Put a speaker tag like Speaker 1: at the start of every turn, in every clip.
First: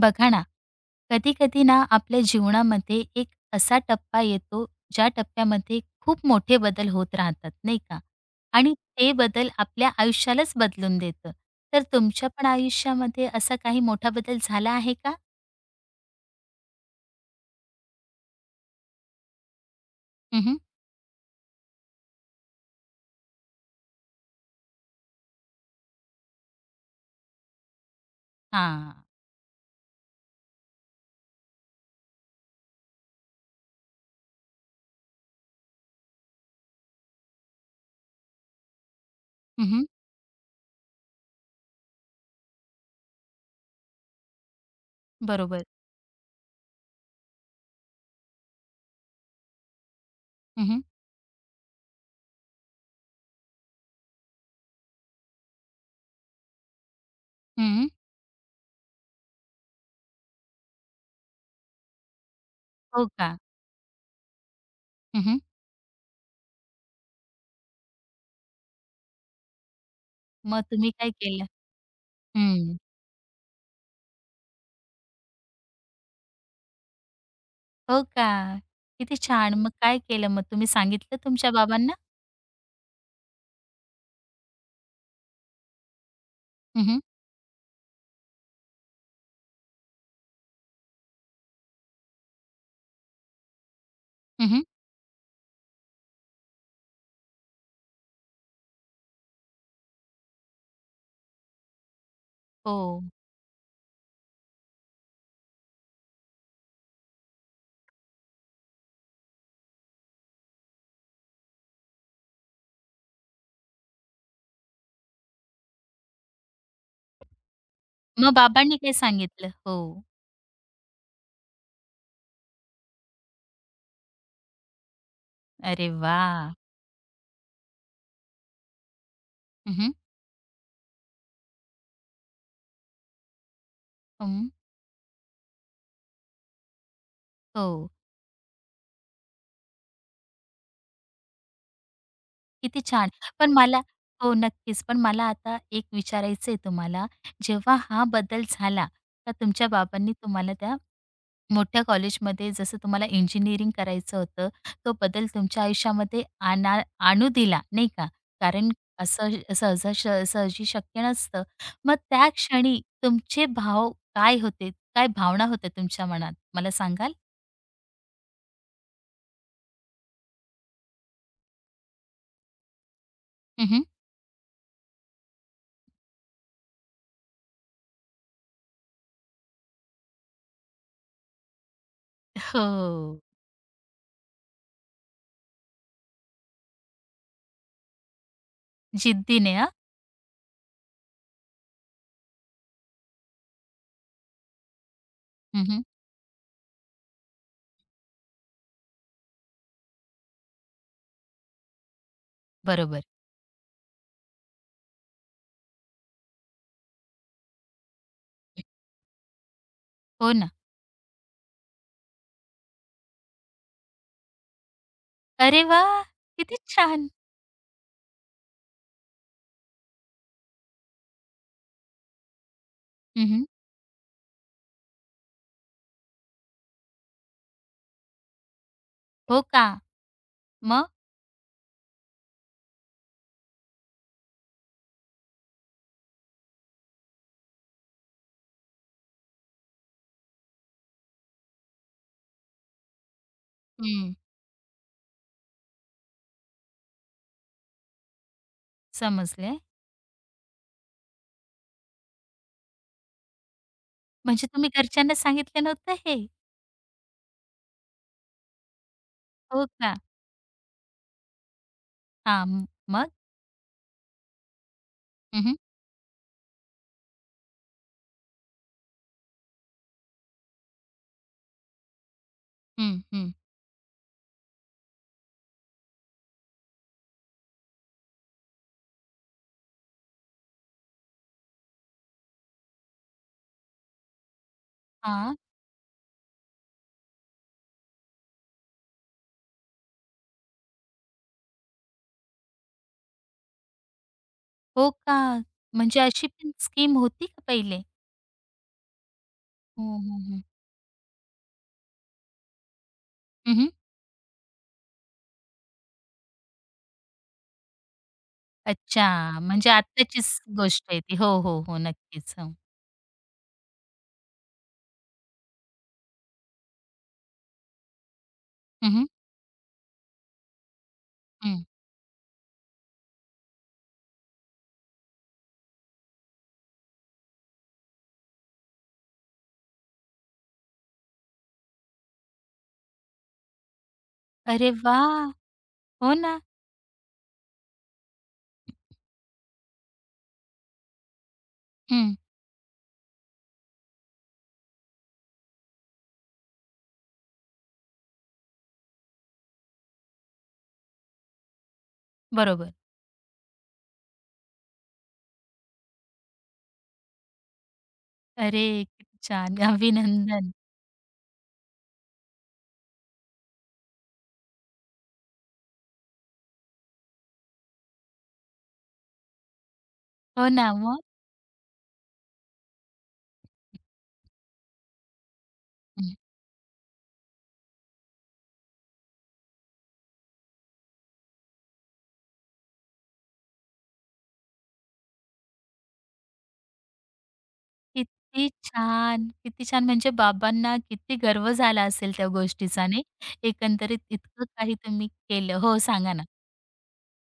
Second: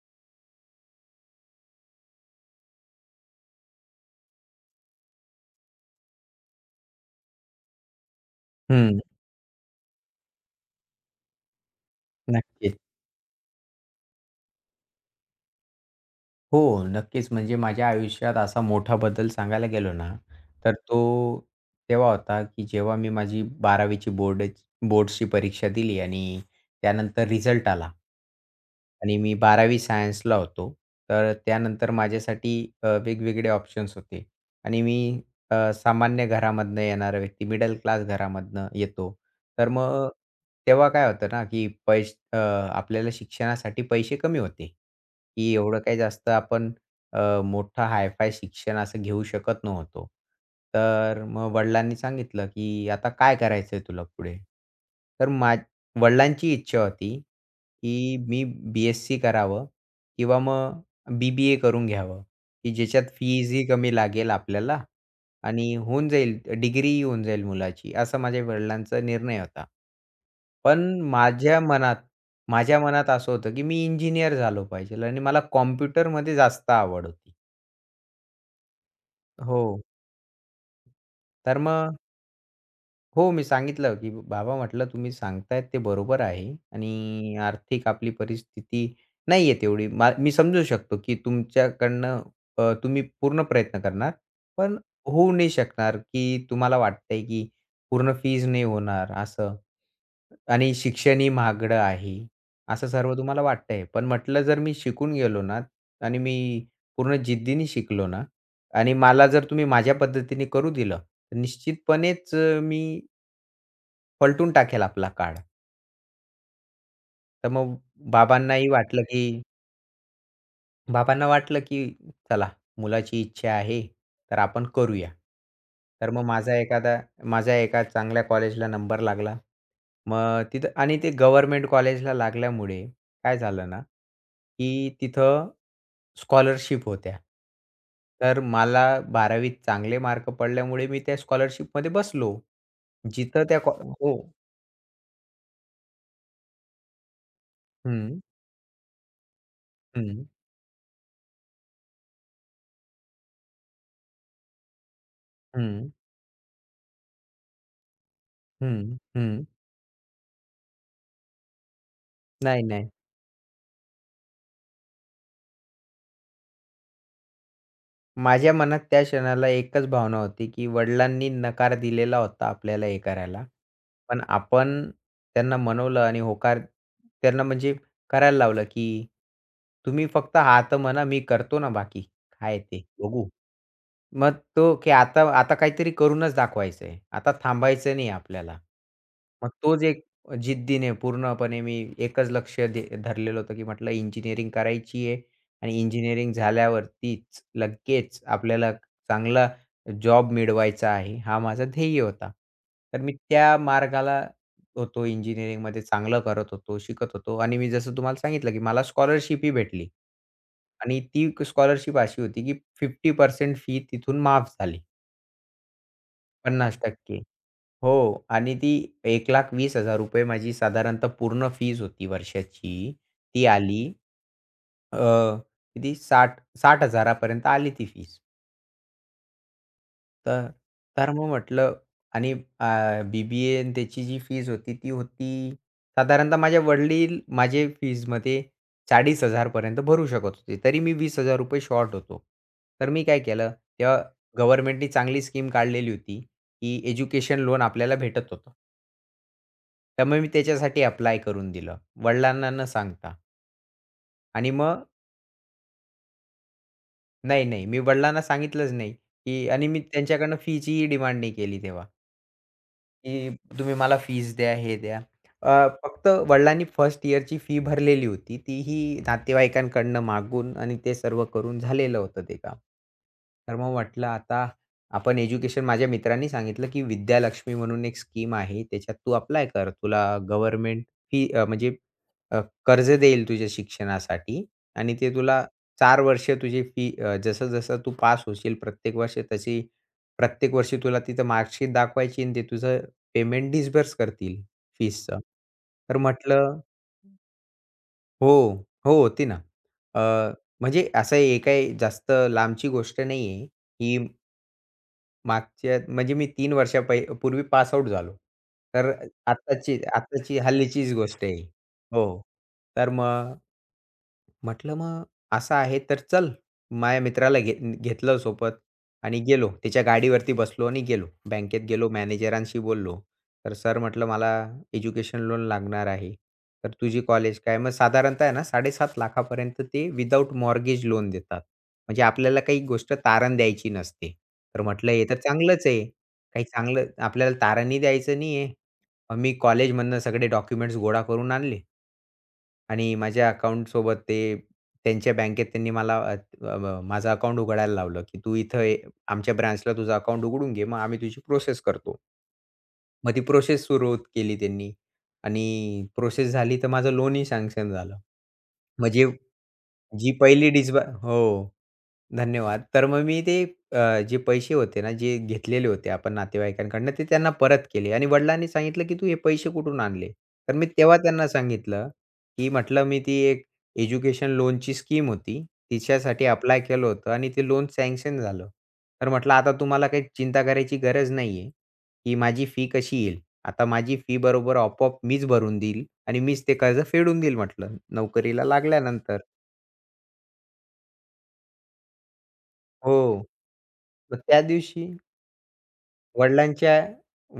Speaker 1: बघा ना, कधी-कधी ना आपल्या जीवनामध्ये एक असा टप्पा येतो, ज्या टप्प्यामध्ये खूप मोठे बदल होत राहतात नाही का? आणि
Speaker 2: हं,
Speaker 1: ते बदल आपल्या आयुष्यालाच बदलून देतं. तर तुमच्या पण
Speaker 2: नक्कीच.
Speaker 1: आयुष्यामध्ये असा काही मोठा बदल झाला आहे का?
Speaker 2: हो, नक्कीच. म्हणजे माझ्या आयुष्यात असा मोठा बदल सांगायला गेलो ना,
Speaker 1: हं, हं.
Speaker 2: तर तो तेव्हा होता, की जेव्हा मी माझी 12वी ची बोर्ड्सची परीक्षा दिली आणि त्यानंतर रिझल्ट आला.
Speaker 1: हां.
Speaker 2: आणि मी 12वी सायन्सला होतो. तर त्यानंतर माझ्यासाठी वेगवेगळे ऑप्शन्स होते आणि मी सामान्य घरामधनं येणारा व्यक्ती, मिडल क्लास घरामधनं येतो. तर मग तेव्हा काय होतं ना, की पैसे आपल्याला शिक्षणासाठी पैसे कमी होते, की
Speaker 1: बरोबर.
Speaker 2: एवढं काही जास्त आपण मोठं हाय शिक्षण असं घेऊ शकत नव्हतो.
Speaker 1: हं, हं.
Speaker 2: तर मग वडिलांनी सांगितलं, की "आता काय करायचंय तुला पुढे?" तर मा वडिलांची इच्छा होती की मी बी-एस-सी करावं किंवा मग बी-बी-ए करून घ्यावं, की
Speaker 1: हो
Speaker 2: ज्याच्यात
Speaker 1: का?
Speaker 2: फीजही कमी लागेल आपल्याला
Speaker 1: हं,
Speaker 2: आणि होऊन जाईल डिग्रीही होऊन जाईल मुलाची, असा माझ्या वडिलांचा निर्णय होता.
Speaker 1: मग तुम्ही
Speaker 2: पण
Speaker 1: काय केलं?
Speaker 2: माझ्या मनात
Speaker 1: हं.
Speaker 2: माझ्या मनात असं होतं, की मी इंजिनिअर झालो पाहिजे आणि मला कॉम्प्युटरमध्ये जास्त आवड होती.
Speaker 1: हो का? किती छान.
Speaker 2: हो.
Speaker 1: मग काय केलं, मग तुम्ही सांगितलं तुमच्या
Speaker 2: तर
Speaker 1: बाबांना?
Speaker 2: मग हो, मी सांगितलं, की "बाबा," म्हटलं, "तुम्ही सांगतायत ते बरोबर आहे
Speaker 1: हं, हं.
Speaker 2: आणि आर्थिक आपली परिस्थिती नाहीये तेवढी. मी समजू शकतो, की तुमच्याकडनं तुम्ही पूर्ण प्रयत्न करणार, पण होऊ नाही शकणार, की तुम्हाला वाटतंय, की पूर्ण फीज नाही होणार असं आणि शिक्षणही महागडं आहे,
Speaker 1: हो.
Speaker 2: असं सर्व तुम्हाला वाटतंय. पण म्हटलं जर मी शिकून गेलो ना आणि मी पूर्ण जिद्दीने शिकलो ना आणि मला जर तुम्ही माझ्या पद्धतीने करू दिलं, तर निश्चितपणेच मी पलटून टाकेल आपला काळ. तर मग
Speaker 1: मग
Speaker 2: बाबांनाही
Speaker 1: बाबांनी काय
Speaker 2: वाटलं, की
Speaker 1: सांगितलं? हो.
Speaker 2: बाबांना वाटलं, की चला मुलाची इच्छा आहे, तर आपण करूया.
Speaker 1: अरे
Speaker 2: तर मग
Speaker 1: वाह!
Speaker 2: माझा एखादा माझ्या एका चांगल्या कॉलेजला नंबर लागला.
Speaker 1: हं, हं.
Speaker 2: मग तिथं आणि ते गव्हर्नमेंट कॉलेजला लागल्यामुळे काय झालं ना, की तिथं स्कॉलरशिप होत्या.
Speaker 1: हो.
Speaker 2: तर मला 12वीत चांगले मार्क पडल्यामुळे मी त्या स्कॉलरशिपमध्ये बसलो.
Speaker 1: किती छान.
Speaker 2: जिथं
Speaker 1: पण
Speaker 2: त्या कॉ
Speaker 1: मला
Speaker 2: हो.
Speaker 1: हो, नक्कीच. पण मला आता एक विचारायचंय तुम्हाला. जेव्हा हा
Speaker 2: हं,
Speaker 1: बदल झाला, तर तुमच्या बाबांनी
Speaker 2: हं,
Speaker 1: तुम्हाला त्या मोठ्या कॉलेजमध्ये जसं तुम्हाला इंजिनिअरिंग करायचं होतं, तो बदल तुमच्या
Speaker 2: हं.
Speaker 1: आयुष्यामध्ये आणू दिला, नाही का? कारण
Speaker 2: हं,
Speaker 1: असं
Speaker 2: हं.
Speaker 1: सहजा सहजी शक्य नसतं. मग त्या
Speaker 2: नाही,
Speaker 1: क्षणी
Speaker 2: नाही.
Speaker 1: तुमचे भाव काय होते? काय भावना होत्या तुमच्या मनात? मला सांगाल?
Speaker 2: माझ्या मनात त्या क्षणाला एकच भावना होती, की वडिलांनी नकार दिलेला होता आपल्याला हे करायला.
Speaker 1: हं, हं.
Speaker 2: पण आपण त्यांना मनवलं आणि होकार त्यांना म्हणजे करायला लावलं, की तुम्ही फक्त हां, म्हणा मी करतो ना बाकी. काय ते
Speaker 1: हो.
Speaker 2: बघू. मग तो, की आता आता काहीतरी करूनच दाखवायचंय. आता थांबायचं नाही आपल्याला. मग
Speaker 1: जिद्दीने हां.
Speaker 2: तोच एक जिद्दीने पूर्णपणे मी एकच लक्ष दे धरलेलं होतं, की म्हटलं इंजिनिअरिंग करायची आहे आणि
Speaker 1: हं,
Speaker 2: इंजिनिअरिंग झाल्यावरतीच लगेच आपल्याला चांगला जॉब मिळवायचा आहे. हा माझा ध्येय होता. तर
Speaker 1: बरोबर.
Speaker 2: मी त्या मार्गाला होतो, इंजिनिअरिंगमध्ये चांगलं करत होतो, शिकत होतो आणि मी जसं तुम्हाला सांगितलं, की मला स्कॉलरशिप ही भेटली.
Speaker 1: हो ना.
Speaker 2: आणि ती स्कॉलरशिप अशी होती, की 50% फी तिथून माफ झाली.
Speaker 1: अरे वाह! किती छान.
Speaker 2: 50% हो. आणि ती ₹1,20,000 माझी साधारणतः पूर्ण फीज होती वर्षाची.
Speaker 1: हं,
Speaker 2: ती आली अ, किती 60 60,000 पर्यंत आली ती फीज.
Speaker 1: हो का?
Speaker 2: तर
Speaker 1: मग?
Speaker 2: तर मग म्हटलं आणि बी-बी-ए त्याची जी फीज होती, ती होती साधारणतः माझे वडील माझे फीजमध्ये 40,000 पर्यंत भरू शकत होते. तरी मी ₹20,000 शॉर्ट होतो. तर मी काय केलं, तेव्हा
Speaker 1: हं.
Speaker 2: गव्हर्नमेंटनी चांगली स्कीम काढलेली होती, की एज्युकेशन लोन आपल्याला भेटत होतं.
Speaker 1: समजले.
Speaker 2: त्यामुळे मी त्याच्यासाठी अप्लाय करून दिलं, वडिलांना न सांगता.
Speaker 1: म्हणजे
Speaker 2: आणि
Speaker 1: तुम्ही
Speaker 2: मग
Speaker 1: घरच्यांना सांगितलं नव्हतं हे?
Speaker 2: नाही, नाही, मी वडिलांना सांगितलंच नाही, की
Speaker 1: हो
Speaker 2: आणि मी
Speaker 1: का?
Speaker 2: त्यांच्याकडनं फीचीही डिमांड नाही केली तेव्हा.
Speaker 1: हां. मग?
Speaker 2: की तुम्ही मला फीज द्या, हे द्या.
Speaker 1: हं, हं.
Speaker 2: फक्त वडिलांनी फर्स्ट इयरची फी भरलेली होती. तीही नातेवाईकांकडनं मागून आणि ते सर्व करून झालेलं होतं ते काम.
Speaker 1: हं, हं.
Speaker 2: तर मग म्हटलं आता आपण एज्युकेशन माझ्या मित्रांनी सांगितलं, की विद्यालक्ष्मी म्हणून एक स्कीम आहे. त्याच्यात तू अप्लाय कर. तुला गव्हर्नमेंट फी म्हणजे अ, कर्ज देईल तुझ्या शिक्षणासाठी आणि ते तुला 4 वर्ष तुझी फी जसं-जसं तू पास होशील प्रत्येक वर्ष तशी प्रत्येक वर्षी तुला तिथं मार्कशीट दाखवायची आणि ते तुझं पेमेंट डिस्बर्स करतील
Speaker 1: हो का?
Speaker 2: फीसचं. तर
Speaker 1: म्हणजे अशी पण
Speaker 2: म्हटलं
Speaker 1: स्कीम होती का पहिले?
Speaker 2: हो, हो, होती ना.
Speaker 1: हं,
Speaker 2: अ,
Speaker 1: हं, हं.
Speaker 2: म्हणजे असं हे काही जास्त लांबची गोष्ट नाही आहे.
Speaker 1: हं, हं.
Speaker 2: ही मागच्या म्हणजे मी तीन वर्षा पहि पूर्वी पास आउट झालो. तर
Speaker 1: अच्छा. म्हणजे
Speaker 2: आत्ताची
Speaker 1: आत्ताचीच
Speaker 2: आत्ताची
Speaker 1: गोष्ट
Speaker 2: हल्लीचीच
Speaker 1: आहे ती.
Speaker 2: गोष्ट
Speaker 1: हो,
Speaker 2: आहे.
Speaker 1: हो, हो.
Speaker 2: हो.
Speaker 1: नक्कीच.
Speaker 2: तर मग म्हटलं, "मग असं आहे तर चल." माझ्या मित्राला घेतलं सोबत
Speaker 1: हं, हं.
Speaker 2: आणि गेलो. त्याच्या गाडीवरती बसलो आणि गेलो.
Speaker 1: हं.
Speaker 2: बँकेत गेलो, मॅनेजरांशी बोललो. तर "सर," म्हटलं, "मला एज्युकेशन लोन लागणार आहे. तर तुझी कॉलेज काय?" मग साधारणतः आहे ना 7,50,000 पर्यंत ते विदाऊट मॉर्गेज लोन देतात. म्हणजे आपल्याला काही गोष्ट तारण द्यायची नसते. तर
Speaker 1: अरे
Speaker 2: म्हटलं, "हे तर
Speaker 1: वाह!
Speaker 2: चांगलंच आहे.
Speaker 1: हो ना.
Speaker 2: काही चांगलं आपल्याला तारणही द्यायचं नाही आहे." मी कॉलेजमधनं सगळे डॉक्युमेंट्स गोळा करून आणले.
Speaker 1: हं.
Speaker 2: आणि माझ्या अकाउंटसोबत ते त्यांच्या बँकेत त्यांनी मला अ, अ, ब- माझं अकाउंट उघडायला लावलं, की "तू इथं ये आमच्या ब्रांचला तुझं अकाउंट उघडून घे, मग आम्ही तुझी प्रोसेस करतो."
Speaker 1: बरोबर.
Speaker 2: मग ती प्रोसेस सुरू केली त्यांनी आणि प्रोसेस झाली तर माझं लोनही सँक्शन झालं.
Speaker 1: अरे!
Speaker 2: म्हणजे
Speaker 1: किती छान.
Speaker 2: जी पहिली
Speaker 1: अभिनंदन.
Speaker 2: डिस्ब हो. धन्यवाद. तर मग मी ते जे पैसे होते ना, जे घेतलेले होते आपण नातेवाईकांकडनं, ते त्यांना परत केले आणि वडिलांनी सांगितलं, "की तू हे पैसे कुठून आणले?"
Speaker 1: हो
Speaker 2: तर मी
Speaker 1: ना,
Speaker 2: तेव्हा
Speaker 1: मग?
Speaker 2: त्यांना सांगितलं, की म्हटलं, "मी ती एक एज्युकेशन लोनची स्कीम होती.
Speaker 1: हं.
Speaker 2: तिच्यासाठी अप्लाय केलं होतं आणि ते लोन सँक्शन झालं. तर म्हटलं, आता तुम्हाला काही चिंता करायची गरज नाही आहे, की माझी फी कशी येईल. आता माझी फी बरोबर आपोआप मीच भरून देईल आणि मीच ते कर्ज फेडून देईल," म्हटलं, "नोकरीला
Speaker 1: किती
Speaker 2: लागल्यानंतर."
Speaker 1: छान, किती छान. म्हणजे बाबांना किती गर्व झाला असेल त्या गोष्टीचा
Speaker 2: हो.
Speaker 1: नाही? एकंदरीत
Speaker 2: मग त्या
Speaker 1: इतकं काही
Speaker 2: दिवशी
Speaker 1: तुम्ही केलं. हो, सांगा ना.
Speaker 2: वडिलांच्या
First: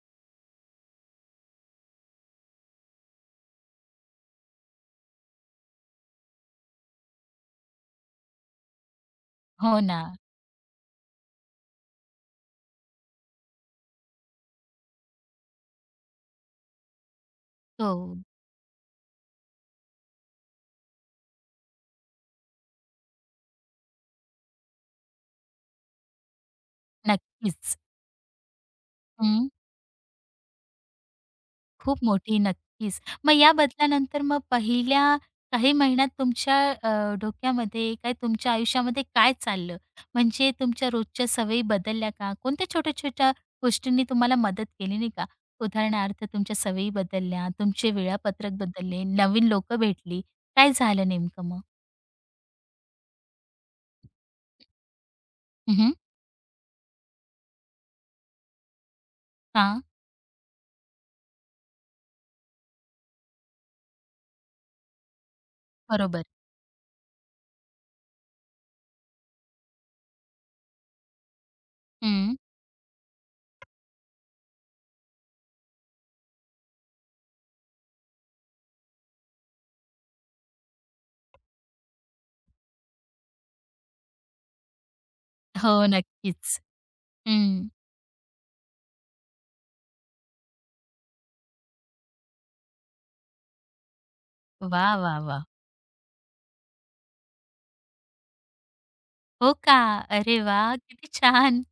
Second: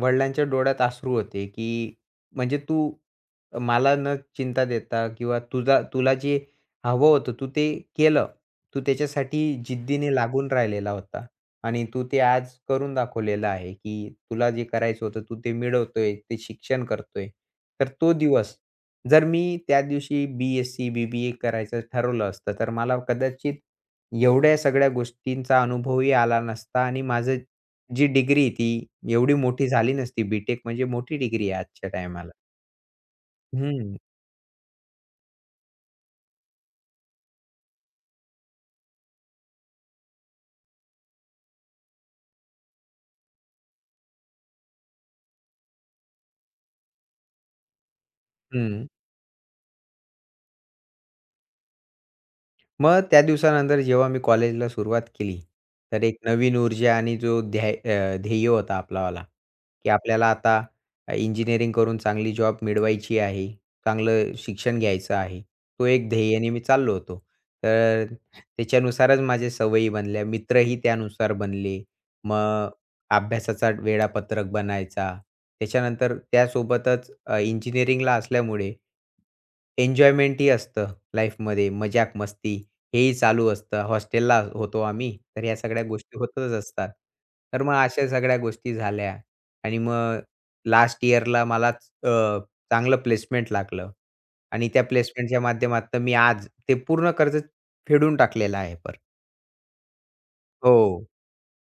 Speaker 2: वडिलांच्या डोळ्यात अश्रू होते, की म्हणजे तू मला न चिंता देता किंवा तुझा तुला जे हवं होतं तू ते केलं. तू त्याच्यासाठी
Speaker 1: हो ना.
Speaker 2: जिद्दीने लागून राहिलेला होता आणि तू ते आज करून दाखवलेलं आहे, की तुला जे करायचं होतं तू ते मिळवतोय, ते शिक्षण करतोय. तर तो
Speaker 1: हो,
Speaker 2: दिवस जर मी त्या दिवशी बी-एससी, बी-बी-ए करायचं ठरवलं असतं, तर मला कदाचित एवढ्या सगळ्या गोष्टींचा अनुभवही आला नसता आणि माझं
Speaker 1: नक्कीच.
Speaker 2: जी डिग्री ती एवढी
Speaker 1: हं.
Speaker 2: मोठी झाली नसती. बी-टेक म्हणजे मोठी डिग्री आहे आजच्या
Speaker 1: खूप
Speaker 2: टायमाला.
Speaker 1: मोठी. नक्कीच. मग या
Speaker 2: हं,
Speaker 1: बदलानंतर मग पहिल्या काही महिन्यात तुमच्या डोक्यामध्ये काय, तुमच्या आयुष्यामध्ये काय चाललं? म्हणजे तुमच्या रोजच्या सवयी बदलल्या का? कोणत्या छोट्या-छोट्या गोष्टींनी तुम्हाला मदत केली नाही का? उदाहरणार्थ तुमच्या सवयी बदलल्या, तुमचे वेळापत्रक
Speaker 2: हं.
Speaker 1: बदलले, नवीन लोकं भेटली. काय झालं नेमकं मग?
Speaker 2: मग त्या दिवसानंतर जेव्हा मी कॉलेजला सुरुवात केली,
Speaker 1: हं, हं.
Speaker 2: तर एक नवीन ऊर्जा आणि जो ध्येय होता आपलावाला, की आपल्याला आता इंजिनिअरिंग करून चांगली जॉब मिळवायची आहे, चांगलं शिक्षण घ्यायचं आहे. तो एक
Speaker 1: बरोबर.
Speaker 2: ध्येयाने मी चाललो होतो. तर त्याच्यानुसारच माझ्या सवयी बनल्या, मित्रही त्यानुसार बनले.
Speaker 1: हं.
Speaker 2: मग अभ्यासाचा वेळापत्रक बनायचा. त्याच्यानंतर त्यासोबतच इंजिनिअरिंगला असल्यामुळे एन्जॉयमेंटही असतं लाईफमध्ये मजाक-मस्ती. हेही चालू असतं. हॉस्टेलला होतो आम्ही, तर ह्या सगळ्या
Speaker 1: हो,
Speaker 2: गोष्टी होतच
Speaker 1: नक्कीच.
Speaker 2: असतात. तर
Speaker 1: हं.
Speaker 2: मग अशा सगळ्या गोष्टी झाल्या आणि मग लास्ट इयरला मला अ, चांगलं प्लेसमेंट लागलं आणि त्या
Speaker 1: वाह, वाह,
Speaker 2: प्लेसमेंटच्या
Speaker 1: वाह!
Speaker 2: माध्यमातून मी आज ते पूर्ण कर्ज फेडून टाकलेलं आहे पर
Speaker 1: हो का? अरे वाह!
Speaker 2: हो.
Speaker 1: किती छान.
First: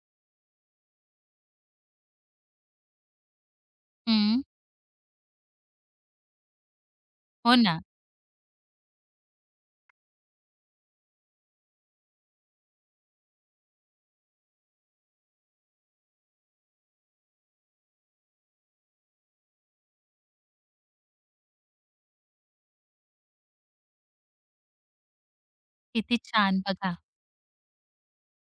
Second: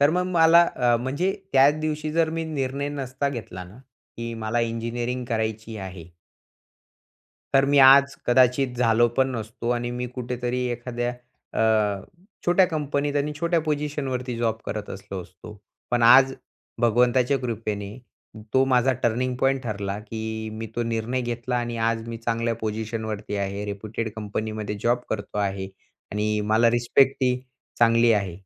Speaker 2: तर मग मला म्हणजे त्याच दिवशी जर मी निर्णय नसता घेतला ना, की
Speaker 1: हं.
Speaker 2: मला इंजिनिअरिंग करायची आहे.
Speaker 1: हो
Speaker 2: तर मी
Speaker 1: ना.
Speaker 2: आज कदाचित झालो पण नसतो आणि मी कुठेतरी एखाद्या अ, छोट्या कंपनीत आणि छोट्या पोझिशनवरती जॉब करत असलो असतो. पण आज भगवंताच्या कृपेने तो माझा टर्निंग पॉइंट ठरला, की मी तो निर्णय घेतला आणि आज मी चांगल्या पोझिशनवरती आहे. रेप्युटेड कंपनीमध्ये जॉब करतो आहे
Speaker 1: किती
Speaker 2: आणि
Speaker 1: छान.
Speaker 2: मला
Speaker 1: बघा,
Speaker 2: रिस्पेक्ट ही चांगली आहे.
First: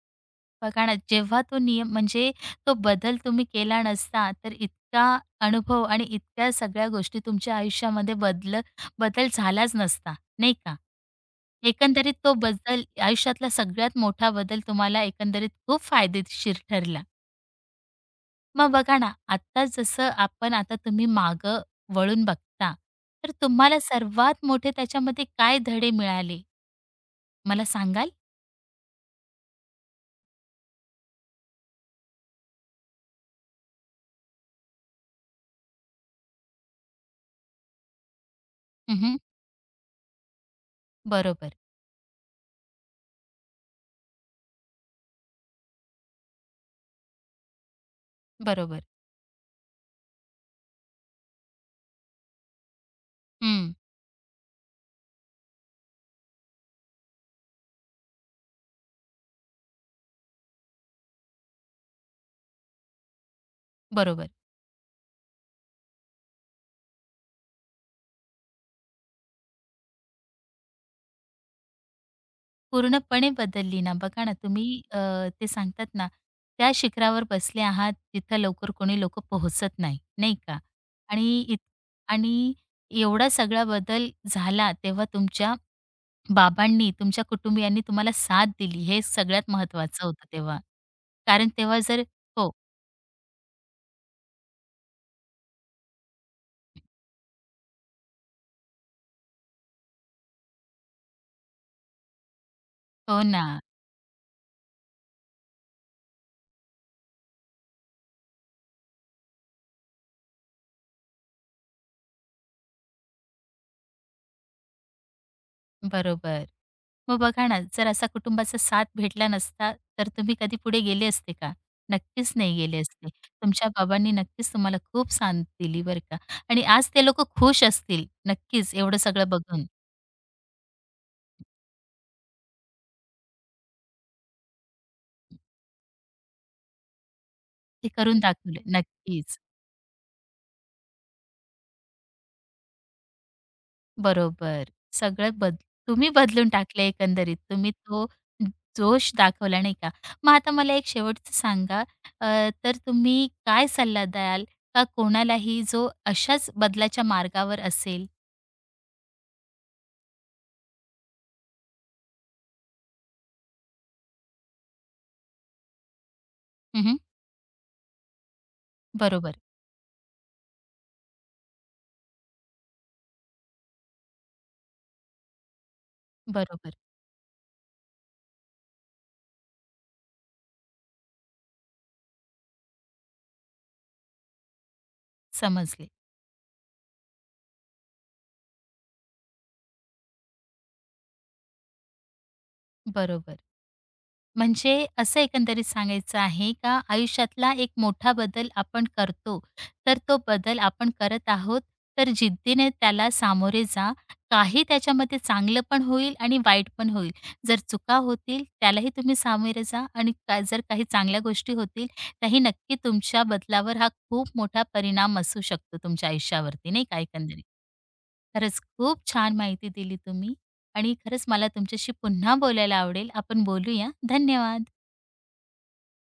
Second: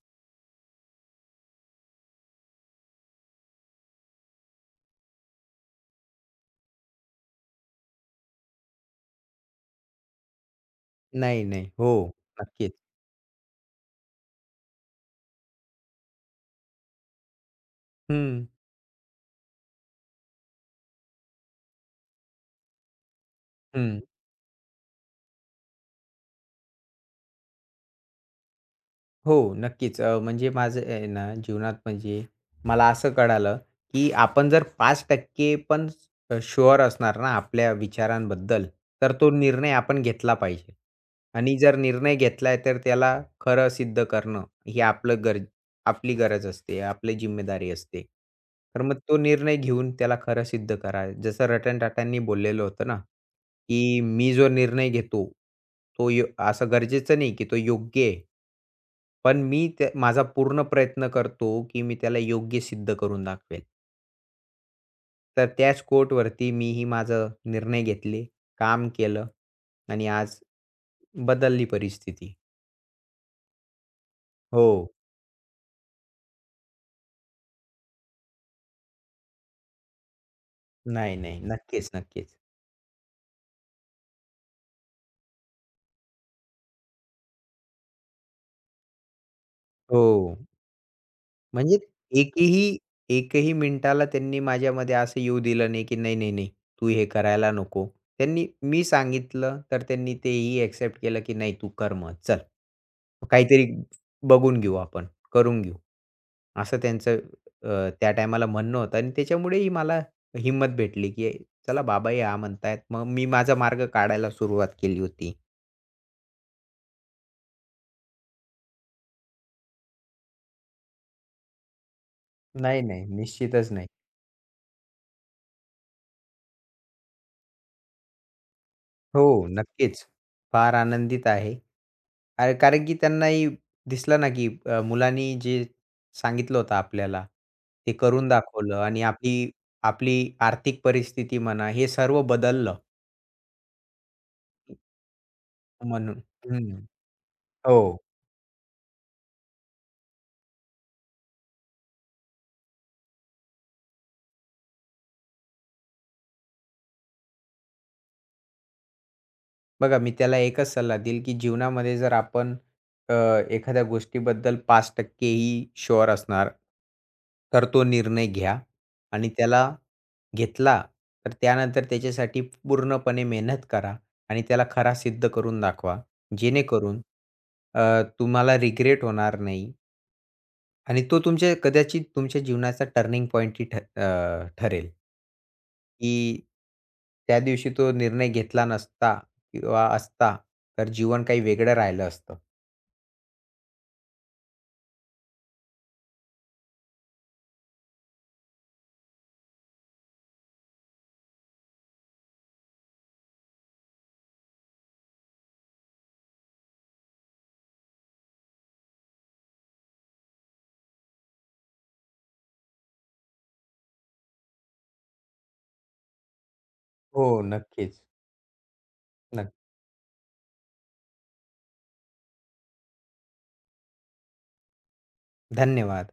Speaker 1: बघा ना, जेव्हा तो नियम म्हणजे तो बदल तुम्ही केला नसता, तर इतका अनुभव आणि इतक्या सगळ्या गोष्टी तुमच्या आयुष्यामध्ये बदल बदल झालाच नसता, नाही का?
Speaker 2: नाही, नाही. हो,
Speaker 1: एकंदरीत तो
Speaker 2: नक्कीच.
Speaker 1: बदल, आयुष्यातला सगळ्यात मोठा बदल तुम्हाला एकंदरीत खूप फायदेशीर ठरला.
Speaker 2: हं,
Speaker 1: मग बघा ना, आत्ता जसं आपण आता तुम्ही मागं वळून बघता, तर तुम्हाला
Speaker 2: हं.
Speaker 1: सर्वात मोठे त्याच्यामध्ये काय धडे मिळाले, मला सांगाल?
Speaker 2: हो, नक्कीच. म्हणजे माझं आहे ना जीवनात म्हणजे मला असं कळालं, की आपण जर 5% पण शुअर असणार ना आपल्या विचारांबद्दल, तर
Speaker 1: हं,
Speaker 2: तो निर्णय आपण घेतला पाहिजे.
Speaker 1: बरोबर,
Speaker 2: आणि जर निर्णय घेतलाय तर त्याला खरं सिद्ध करणं ही आपलं गरज आपली गरज असते, आपली जिम्मेदारी असते.
Speaker 1: बरोबर.
Speaker 2: तर मग तो निर्णय घेऊन त्याला खरं सिद्ध करा. जसं रतन टाटांनी बोललेलं होतं ना,
Speaker 1: हं.
Speaker 2: की "मी जो निर्णय घेतो, तो यो असं गरजेचं नाही की तो योग्य आहे." पण मी ते माझा पूर्ण प्रयत्न करतो, की मी त्याला योग्य सिद्ध करून दाखवेल.
Speaker 1: बरोबर.
Speaker 2: तर त्याच कोटवरती मीही माझं निर्णय घेतले, काम केलं आणि आज बदलली परिस्थिती.
Speaker 1: पूर्णपणे बदलली ना. बघा ना
Speaker 2: हो.
Speaker 1: तुम्ही, ते सांगतात ना, त्या शिखरावर बसले आहात, तिथं लवकर कोणी लोकं पोहोचत नाही, नाही का?
Speaker 2: नाही,
Speaker 1: आणि
Speaker 2: नाही.
Speaker 1: इत
Speaker 2: नक्कीच, नक्कीच.
Speaker 1: आणि एवढा सगळा बदल झाला तेव्हा तुमच्या बाबांनी, तुमच्या कुटुंबियांनी तुम्हाला साथ दिली, हे सगळ्यात महत्त्वाचं होतं
Speaker 2: हो.
Speaker 1: तेव्हा. कारण
Speaker 2: म्हणजे
Speaker 1: तेव्हा जर हो,
Speaker 2: एकही एकही मिनिटाला त्यांनी माझ्यामध्ये असं येऊ दिलं नाही, की "नाही, नाही, नाही, तू हे करायला नको." त्यांनी मी सांगितलं, तर त्यांनी तेही एक्सेप्ट केलं, की "नाही, तू कर मग. चल."
Speaker 1: हो ना.
Speaker 2: काहीतरी बघून घेऊ आपण, करून घेऊ. असं त्यांचं त्या टायमाला म्हणणं होतं आणि त्याच्यामुळेही मला हिंमत भेटली, की चला बाबा हे हा म्हणतायत. मग मी माझा मार्ग काढायला सुरुवात केली होती.
Speaker 1: बरोबर. मग बघा ना, जर असा कुटुंबाचा साथ भेटला नसता, तर तुम्ही कधी पुढे गेले असते का? नक्कीच नाही गेले
Speaker 2: नाही, नाही.
Speaker 1: असते. तुमच्या
Speaker 2: निश्चितच नाही.
Speaker 1: बाबांनी नक्कीच तुम्हाला खूप साथ दिली बरं का, आणि आज ते लोकं खुश असतील. नक्कीच एवढं सगळं
Speaker 2: हो,
Speaker 1: बघून.
Speaker 2: नक्कीच. फार आनंदित आहे. कारण की त्यांनाही दिसलं ना, की मुलांनी जे सांगितलं होतं आपल्याला,
Speaker 1: ते
Speaker 2: ते
Speaker 1: करून
Speaker 2: करून
Speaker 1: दाखवले.
Speaker 2: दाखवलं आणि
Speaker 1: नक्कीच.
Speaker 2: आपली आपली आर्थिक परिस्थिती म्हणा, हे सर्व बदललं
Speaker 1: बरोबर. सगळं बद तुम्ही
Speaker 2: म्हणून.
Speaker 1: बदलून
Speaker 2: हं.
Speaker 1: टाकलं एकंदरीत. तुम्ही
Speaker 2: हो.
Speaker 1: तो जोश दाखवला नाही का? मग आता मला एक शेवटचं सांगा, अ, तर तुम्ही काय सल्ला द्याल का कोणालाही जो अशाच बदलाच्या मार्गावर असेल?
Speaker 2: बघा, मी त्याला एकच सल्ला देईल, की जीवनामध्ये जर आपण अ, एखाद्या गोष्टीबद्दल 5% ही शुअर असणार,
Speaker 1: हं,
Speaker 2: तर तो निर्णय घ्या आणि
Speaker 1: बरोबर,
Speaker 2: त्याला घेतला, तर त्यानंतर त्याच्यासाठी पूर्णपणे मेहनत करा आणि त्याला खरा सिद्ध करून दाखवा.
Speaker 1: बरोबर.
Speaker 2: जेणेकरून तुम्हाला रिग्रेट होणार नाही आणि तो तुमच्या कदाचित तुमच्या जीवनाचा टर्निंग पॉइंटही ठरेल.
Speaker 1: समजले.
Speaker 2: की त्या दिवशी तो निर्णय घेतला नसता किंवा असता, तर जीवन काही वेगळं राहिलं असतं.
Speaker 1: बरोबर. म्हणजे असं एकंदरीत सांगायचं आहे का, आयुष्यातला एक मोठा बदल आपण करतो, तर तो बदल आपण करत आहोत, तर जिद्दीने त्याला सामोरे जा. काही त्याच्यामध्ये चांगलं पण होईल आणि वाईट पण होईल. जर चुका होतील त्यालाही तुम्ही सामोरे जा आणि का जर काही चांगल्या गोष्टी होतील, त्याही नक्की तुमच्या बदलावर हा खूप मोठा परिणाम असू शकतो तुमच्या आयुष्यावरती, नाही का
Speaker 2: हो,
Speaker 1: एकंदरीत.
Speaker 2: नक्कीच.
Speaker 1: खरंच खूप छान
Speaker 2: नक्की.
Speaker 1: माहिती दिली तुम्ही. आणि खरंच मला तुमच्याशी पुन्हा बोलायला आवडेल. आपण बोलूया. धन्यवाद.
Speaker 2: धन्यवाद.